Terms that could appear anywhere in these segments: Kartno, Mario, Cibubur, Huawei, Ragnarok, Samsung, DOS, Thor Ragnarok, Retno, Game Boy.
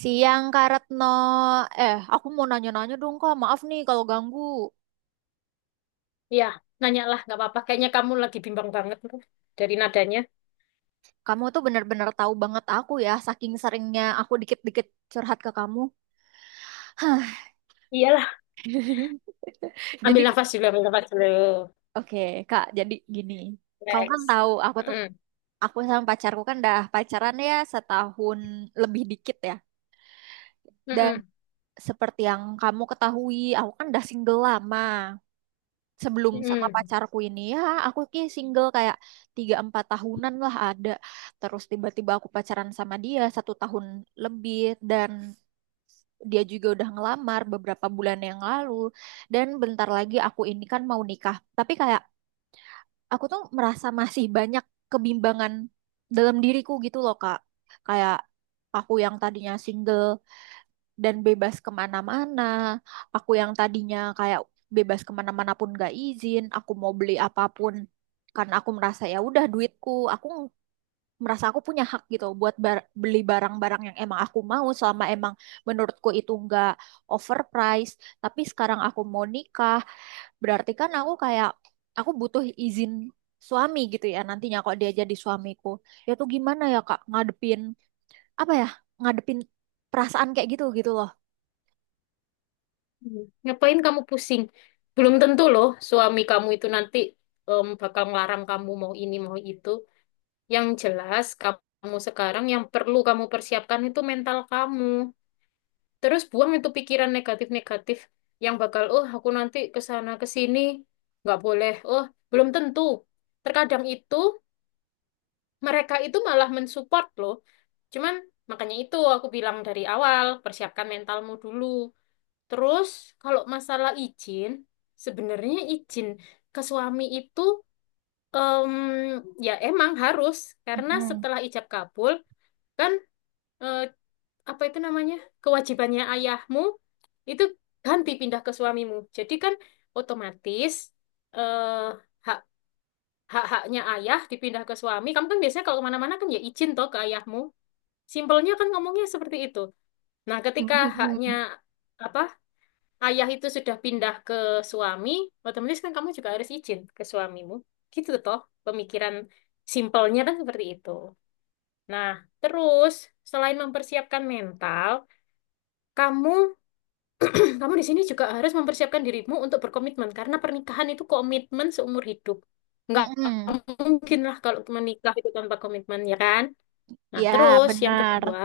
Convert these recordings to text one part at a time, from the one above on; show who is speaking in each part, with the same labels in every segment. Speaker 1: Siang Kak Retno, eh aku mau nanya-nanya dong Kak, maaf nih kalau ganggu.
Speaker 2: Iya, nanya lah, nggak apa-apa. Kayaknya kamu lagi bimbang banget tuh dari nadanya.
Speaker 1: Kamu tuh bener-bener tahu banget aku ya, saking seringnya aku dikit-dikit curhat ke kamu. Hah,
Speaker 2: Iyalah.
Speaker 1: jadi
Speaker 2: Ambil nafas dulu, ambil nafas dulu.
Speaker 1: oke Kak, jadi gini. Kamu kan
Speaker 2: Guys.
Speaker 1: tahu aku tuh,
Speaker 2: Mm-mm.
Speaker 1: aku sama pacarku kan dah pacaran ya setahun lebih dikit ya. Dan
Speaker 2: Mm-mm.
Speaker 1: seperti yang kamu ketahui, aku kan udah single lama. Sebelum sama
Speaker 2: Mm-mm.
Speaker 1: pacarku ini ya, aku ki single kayak tiga empat tahunan lah ada. Terus tiba-tiba aku pacaran sama dia satu tahun lebih, dan dia juga udah ngelamar beberapa bulan yang lalu. Dan bentar lagi aku ini kan mau nikah, tapi kayak aku tuh merasa masih banyak kebimbangan dalam diriku gitu loh Kak, kayak aku yang tadinya single dan bebas kemana-mana. Aku yang tadinya kayak bebas kemana-mana pun gak izin, aku mau beli apapun karena aku merasa ya udah duitku, aku merasa aku punya hak gitu buat beli barang-barang yang emang aku mau selama emang menurutku itu nggak overpriced. Tapi sekarang aku mau nikah, berarti kan aku kayak aku butuh izin suami gitu ya nantinya kalau dia jadi suamiku. Ya tuh gimana ya Kak ngadepin apa ya? Ngadepin perasaan kayak gitu gitu loh.
Speaker 2: Mm. Ngapain kamu pusing? Belum tentu loh suami kamu itu nanti bakal ngelarang kamu mau ini, mau itu. Yang jelas kamu sekarang yang perlu kamu persiapkan itu mental kamu. Terus buang itu pikiran negatif-negatif yang bakal, oh aku nanti ke sana ke sini nggak boleh. Oh, belum tentu. Terkadang itu mereka itu malah mensupport loh. Cuman makanya itu aku bilang dari awal, persiapkan mentalmu dulu. Terus kalau masalah izin, sebenarnya izin ke suami itu em, ya emang harus karena
Speaker 1: Mm-mm.
Speaker 2: setelah ijab kabul kan eh, apa itu namanya? Kewajibannya ayahmu itu ganti pindah ke suamimu. Jadi kan otomatis eh hak hak-haknya ayah dipindah ke suami. Kamu kan biasanya kalau kemana-mana kan ya izin toh ke ayahmu. Simpelnya kan ngomongnya seperti itu. Nah, ketika haknya
Speaker 1: Mm-mm.
Speaker 2: apa ayah itu sudah pindah ke suami, otomatis kan kamu juga harus izin ke suamimu. Gitu toh, pemikiran simpelnya kan seperti itu. Nah, terus selain mempersiapkan mental, kamu kamu di sini juga harus mempersiapkan dirimu untuk berkomitmen karena pernikahan itu komitmen seumur hidup. Nggak
Speaker 1: Mm-mm.
Speaker 2: mungkin lah kalau menikah itu tanpa komitmen ya kan? Nah,
Speaker 1: Ya,
Speaker 2: terus yang kedua
Speaker 1: benar.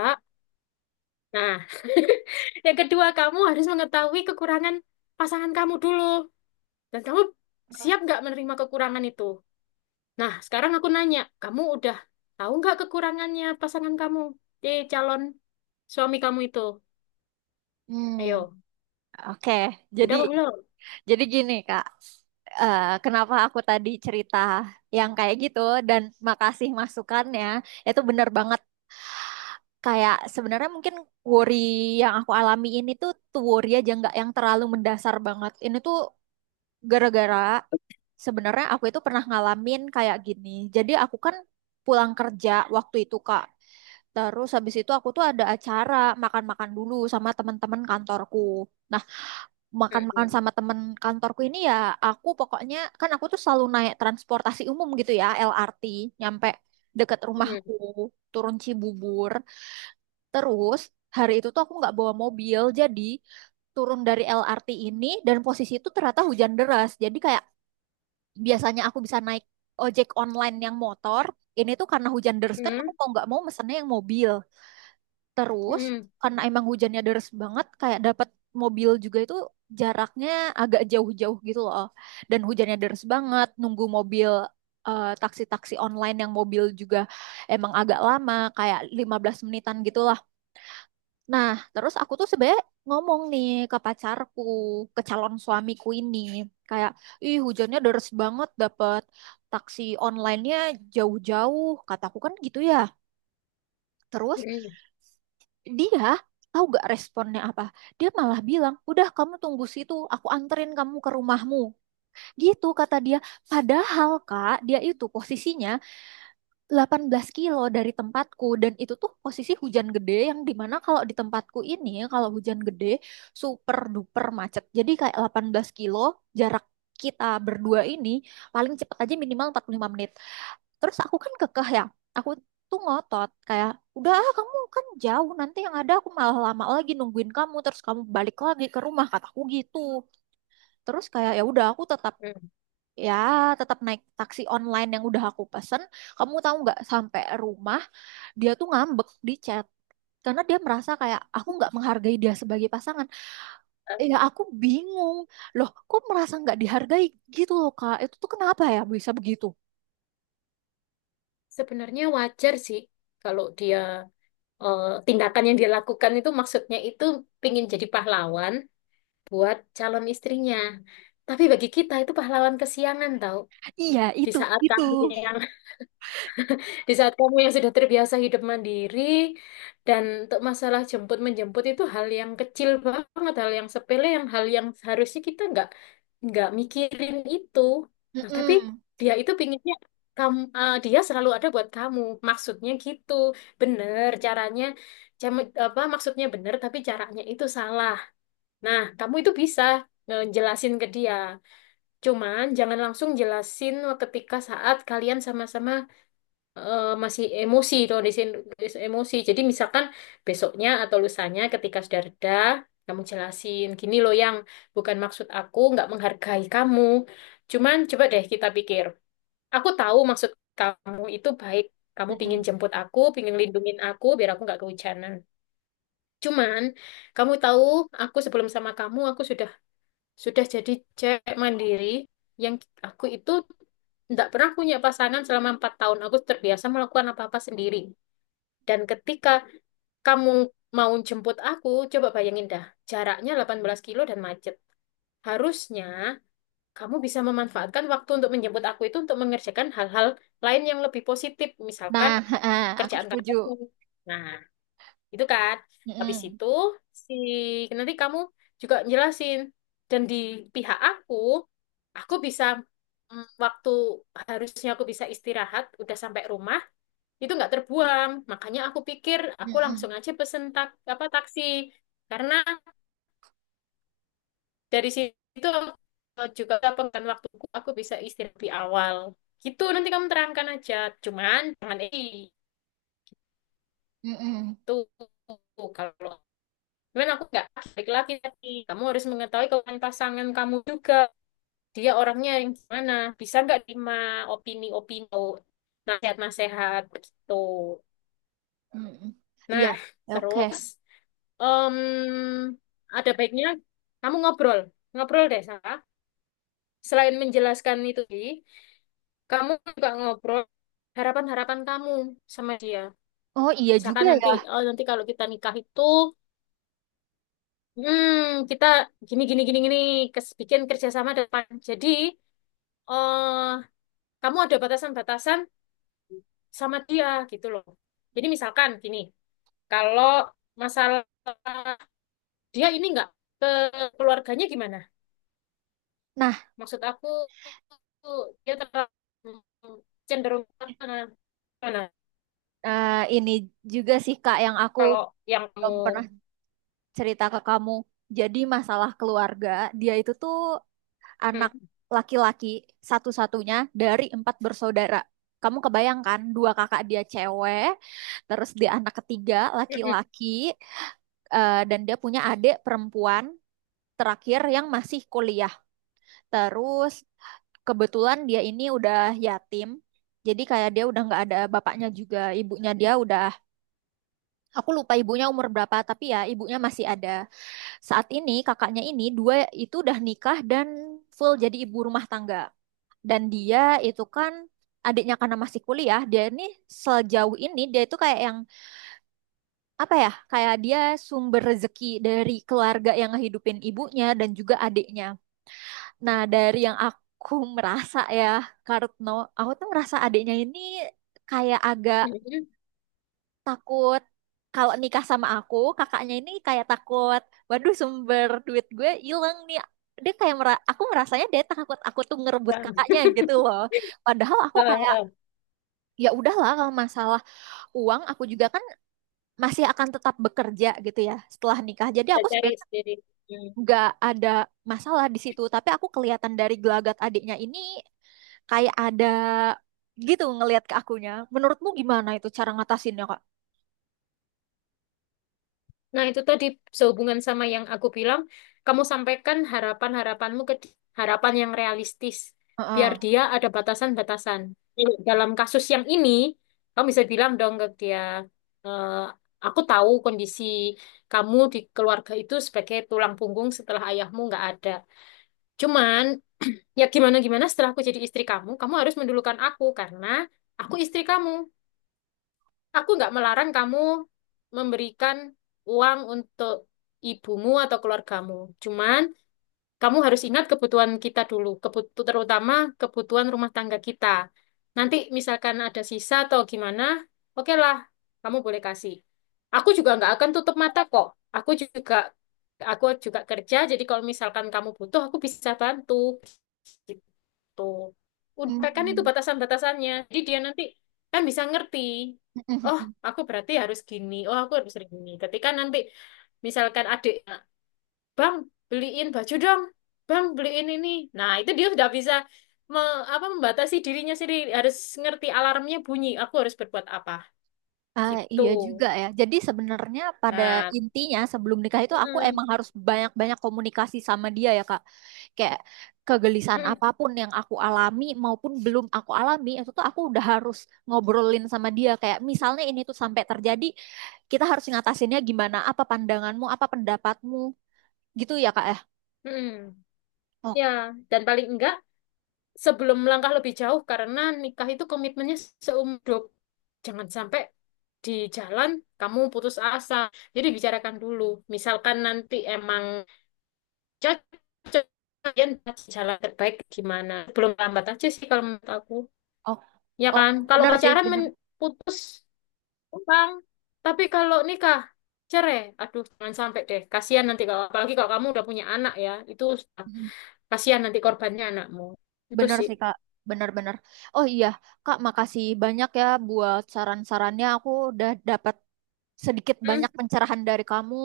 Speaker 2: Nah, yang kedua kamu harus mengetahui kekurangan pasangan kamu dulu. Dan kamu siap nggak menerima kekurangan itu? Nah, sekarang aku nanya, kamu udah tahu nggak kekurangannya pasangan kamu di calon suami kamu itu?
Speaker 1: Mm.
Speaker 2: Ayo,
Speaker 1: Oke,
Speaker 2: udah
Speaker 1: jadi
Speaker 2: apa belum?
Speaker 1: jadi gini Kak. Eh, kenapa aku tadi cerita yang kayak gitu, dan makasih masukannya, itu benar banget. Kayak sebenarnya mungkin worry yang aku alami ini tuh worry aja nggak yang terlalu mendasar banget. Ini tuh gara-gara sebenarnya aku itu pernah ngalamin kayak gini. Jadi aku kan pulang kerja waktu itu Kak. Terus habis itu aku tuh ada acara makan-makan dulu sama teman-teman kantorku. Nah, makan-makan
Speaker 2: Mm-mm.
Speaker 1: sama temen kantorku ini ya, aku pokoknya kan aku tuh selalu naik transportasi umum gitu ya, LRT nyampe deket rumahku,
Speaker 2: Mm-mm.
Speaker 1: turun Cibubur. Terus hari itu tuh aku nggak bawa mobil, jadi turun dari LRT ini, dan posisi itu ternyata hujan deras. Jadi kayak biasanya aku bisa naik ojek online yang motor, ini tuh karena hujan deres kan aku
Speaker 2: Mm-mm.
Speaker 1: mau nggak mau mesennya yang mobil. Terus
Speaker 2: Mm-mm.
Speaker 1: karena emang hujannya deres banget, kayak dapat mobil juga itu jaraknya agak jauh-jauh gitu loh. Dan hujannya deres banget, nunggu mobil eh, taksi-taksi online yang mobil juga emang agak lama, kayak 15 menitan gitu. Nah, terus aku tuh sebenarnya ngomong nih ke pacarku, ke calon suamiku ini, kayak, ih hujannya deres banget, dapet taksi online-nya jauh-jauh, kataku kan gitu ya. Terus
Speaker 2: Mm-mm.
Speaker 1: dia tahu gak responnya apa? Dia malah bilang, udah kamu tunggu situ, aku anterin kamu ke rumahmu. Gitu kata dia. Padahal Kak, dia itu posisinya 18 kilo dari tempatku, dan itu tuh posisi hujan gede yang dimana kalau di tempatku ini kalau hujan gede super duper macet. Jadi kayak 18 kilo jarak kita berdua ini paling cepet aja minimal 45 menit. Terus aku kan kekeh ya, aku tuh ngotot kayak, udah ah, kamu kan jauh, nanti yang ada aku malah lama lagi nungguin kamu terus kamu balik lagi ke rumah, kataku gitu. Terus kayak ya udah aku tetap
Speaker 2: Mm.
Speaker 1: ya tetap naik taksi online yang udah aku pesen. Kamu tahu nggak, sampai rumah dia tuh ngambek di chat karena dia merasa kayak aku nggak menghargai dia sebagai pasangan.
Speaker 2: Eh,
Speaker 1: Ya aku bingung, loh kok merasa nggak dihargai gitu loh Kak, itu tuh kenapa ya bisa begitu.
Speaker 2: Sebenarnya wajar sih kalau dia, eh, tindakan yang dia lakukan itu maksudnya itu pingin jadi pahlawan, buat calon istrinya. Tapi bagi kita itu pahlawan kesiangan tahu.
Speaker 1: Iya
Speaker 2: Di
Speaker 1: itu
Speaker 2: saat
Speaker 1: itu
Speaker 2: kamu yang di saat kamu yang sudah terbiasa hidup mandiri dan untuk masalah jemput menjemput itu hal yang kecil banget, hal yang sepele, yang hal yang seharusnya kita nggak mikirin itu. Nah, tapi
Speaker 1: Mm-mm.
Speaker 2: dia itu pinginnya kamu, eh, dia selalu ada buat kamu. Maksudnya gitu. Bener caranya apa maksudnya bener tapi caranya itu salah. Nah, kamu itu bisa ngejelasin ke dia. Cuman jangan langsung jelasin ketika saat kalian sama-sama masih emosi, tuh di sini emosi. Jadi misalkan besoknya atau lusanya ketika sudah reda, kamu jelasin gini loh yang bukan maksud aku nggak menghargai kamu. Cuman coba deh kita pikir. Aku tahu maksud kamu itu baik. Kamu pingin
Speaker 1: Mm-mm.
Speaker 2: jemput aku, pingin lindungin aku biar aku nggak kehujanan. Cuman kamu tahu, aku sebelum sama kamu, aku sudah jadi cewek mandiri yang aku itu tidak pernah punya pasangan selama 4 tahun. Aku terbiasa melakukan apa-apa sendiri. Dan ketika kamu mau jemput aku, coba bayangin dah, jaraknya 18 kilo dan macet. Harusnya kamu bisa memanfaatkan waktu untuk menjemput aku itu untuk mengerjakan hal-hal lain yang lebih positif, misalkan
Speaker 1: Nah heeh, aku
Speaker 2: kerjaan
Speaker 1: setuju.
Speaker 2: kamu. Nah, itu kan. Habis
Speaker 1: Mm-mm.
Speaker 2: itu si nanti kamu juga jelasin. Dan di pihak aku bisa, waktu harusnya aku bisa istirahat, udah sampai rumah, itu nggak terbuang. Makanya aku pikir aku
Speaker 1: Mm-mm.
Speaker 2: langsung aja pesen tak, apa taksi. Karena dari situ aku juga pengen waktuku, aku bisa istirahat di awal. Gitu nanti kamu terangkan aja. Cuman jangan,
Speaker 1: Mm-mm.
Speaker 2: itu kalau Cuman aku nggak laki-laki tapi kamu harus mengetahui kekuatan pasangan kamu juga. Dia orangnya yang gimana? Bisa nggak terima opini-opini, nasihat-nasihat gitu.
Speaker 1: Mm-mm. Iya,
Speaker 2: Nah,
Speaker 1: oke.
Speaker 2: terus em, ada baiknya kamu ngobrol, ngobrol deh Sarah. Selain menjelaskan itu tadi, kamu juga ngobrol harapan-harapan kamu sama dia.
Speaker 1: Oh iya juga
Speaker 2: Misalkan
Speaker 1: ya.
Speaker 2: nanti, oh nanti kalau kita nikah itu hmm, kita gini gini gini gini bikin kerjasama depan. Jadi eh kamu ada batasan-batasan sama dia gitu loh. Jadi misalkan gini, kalau masalah dia ini nggak ke keluarganya gimana?
Speaker 1: Nah,
Speaker 2: Maksud aku dia terlalu cenderung mana?
Speaker 1: eh, ini juga sih Kak yang aku
Speaker 2: Kalau yang kamu
Speaker 1: belum pernah cerita ke kamu. Jadi masalah keluarga, dia itu tuh anak laki-laki satu-satunya dari empat bersaudara. Kamu kebayangkan dua kakak dia cewek, terus dia anak ketiga laki-laki, eh, dan dia punya adik perempuan terakhir yang masih kuliah. Terus kebetulan dia ini udah yatim, jadi kayak dia udah nggak ada bapaknya juga, ibunya dia udah, aku lupa ibunya umur berapa, tapi ya ibunya masih ada. Saat ini kakaknya ini dua itu udah nikah dan full jadi ibu rumah tangga. Dan dia itu kan adiknya karena masih kuliah, dia ini sejauh ini dia itu kayak yang apa ya? Kayak dia sumber rezeki dari keluarga yang ngehidupin ibunya dan juga adiknya. Nah, dari yang aku merasa ya, Kartno, aku tuh merasa adiknya ini kayak agak
Speaker 2: hmm. Ya.
Speaker 1: takut kalau nikah sama aku, kakaknya ini kayak takut, waduh sumber duit gue hilang nih. Dia kayak aku merasanya dia takut aku tuh ngerebut kakaknya gitu loh. Padahal aku
Speaker 2: Eh,
Speaker 1: kayak
Speaker 2: eh, eh,
Speaker 1: ya udahlah, kalau masalah uang aku juga kan masih akan tetap bekerja gitu ya setelah nikah, jadi
Speaker 2: saya
Speaker 1: aku
Speaker 2: cari
Speaker 1: sebenarnya
Speaker 2: sendiri. Hmm.
Speaker 1: nggak ada masalah di situ. Tapi aku kelihatan dari gelagat adiknya ini kayak ada gitu ngelihat ke akunya. Menurutmu gimana itu cara ngatasinnya Kak?
Speaker 2: Nah, itu tadi sehubungan sama yang aku bilang, kamu sampaikan harapan-harapanmu ke harapan yang realistis, biar
Speaker 1: Heeh.
Speaker 2: dia ada batasan-batasan. Hmm. Dalam kasus yang ini, kamu bisa bilang dong ke dia, "Eh, aku tahu kondisi kamu di keluarga itu sebagai tulang punggung setelah ayahmu nggak ada. Cuman, ya gimana-gimana setelah aku jadi istri kamu, kamu harus mendulukan aku karena aku istri kamu. Aku nggak melarang kamu memberikan uang untuk ibumu atau keluargamu. Cuman kamu harus ingat kebutuhan kita dulu, terutama kebutuhan rumah tangga kita. Nanti misalkan ada sisa atau gimana, oke lah, kamu boleh kasih. Aku juga nggak akan tutup mata kok. Aku juga aku juga kerja, jadi kalau misalkan kamu butuh, aku bisa bantu." Tuh. Udah kan itu
Speaker 1: Hmm.
Speaker 2: batasan-batasannya. Jadi dia nanti kan bisa ngerti. Oh, aku berarti harus gini. Oh, aku harus gini. Ketika nanti misalkan adik, "Bang, beliin baju dong. Bang, beliin ini." Nah, itu dia sudah bisa apa membatasi dirinya sendiri. Harus ngerti alarmnya bunyi. Aku harus berbuat apa.
Speaker 1: Ah,
Speaker 2: Gitu.
Speaker 1: iya juga ya. Jadi sebenarnya pada
Speaker 2: Nah,
Speaker 1: intinya sebelum nikah itu aku
Speaker 2: mm,
Speaker 1: emang harus banyak-banyak komunikasi sama dia ya Kak. Kayak kegelisahan
Speaker 2: mm,
Speaker 1: apapun yang aku alami maupun belum aku alami itu tuh aku udah harus ngobrolin sama dia. Kayak misalnya ini tuh sampai terjadi, kita harus ngatasinnya gimana? Apa pandanganmu? Apa pendapatmu? Gitu ya Kak ya.
Speaker 2: mm.
Speaker 1: Oh,
Speaker 2: Ya, dan paling enggak sebelum melangkah lebih jauh karena nikah itu komitmennya seumur hidup. Jangan sampai di jalan kamu putus asa. Jadi bicarakan dulu. Misalkan nanti emang cocok kalian jalan terbaik gimana. Belum lambat aja sih kalau menurut aku.
Speaker 1: oh,
Speaker 2: Ya
Speaker 1: oh,
Speaker 2: kan? Kalau
Speaker 1: benar sih,
Speaker 2: pacaran
Speaker 1: benar.
Speaker 2: putus utang. Tapi kalau nikah cerai, aduh jangan sampai deh. Kasihan nanti kalau apalagi kalau kamu udah punya anak ya, itu kasihan nanti korbannya anakmu. Itu
Speaker 1: Bener
Speaker 2: sih.
Speaker 1: sih Kak, bener-bener. Oh iya, Kak, makasih banyak ya buat saran-sarannya. Aku udah dapat sedikit
Speaker 2: Hmm.
Speaker 1: banyak pencerahan dari kamu.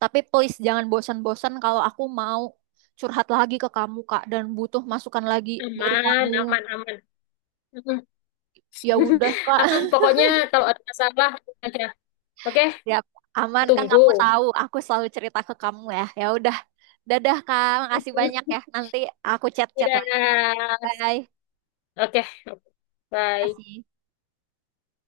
Speaker 1: Tapi please jangan bosan-bosan kalau aku mau curhat lagi ke kamu, Kak, dan butuh masukan lagi dari kamu.
Speaker 2: Aman, aman, aman. Mm.
Speaker 1: Ya udah, Kak.
Speaker 2: Aman, pokoknya kalau ada masalah aja. Oke,
Speaker 1: Ya, aman kan kamu
Speaker 2: tunggu.
Speaker 1: tahu, aku selalu cerita ke kamu ya. Ya udah. Dadah, Kak. Makasih banyak ya. Nanti aku chat-chat lagi.
Speaker 2: Dadah.
Speaker 1: Bye.
Speaker 2: Oke, bye.
Speaker 1: Kasih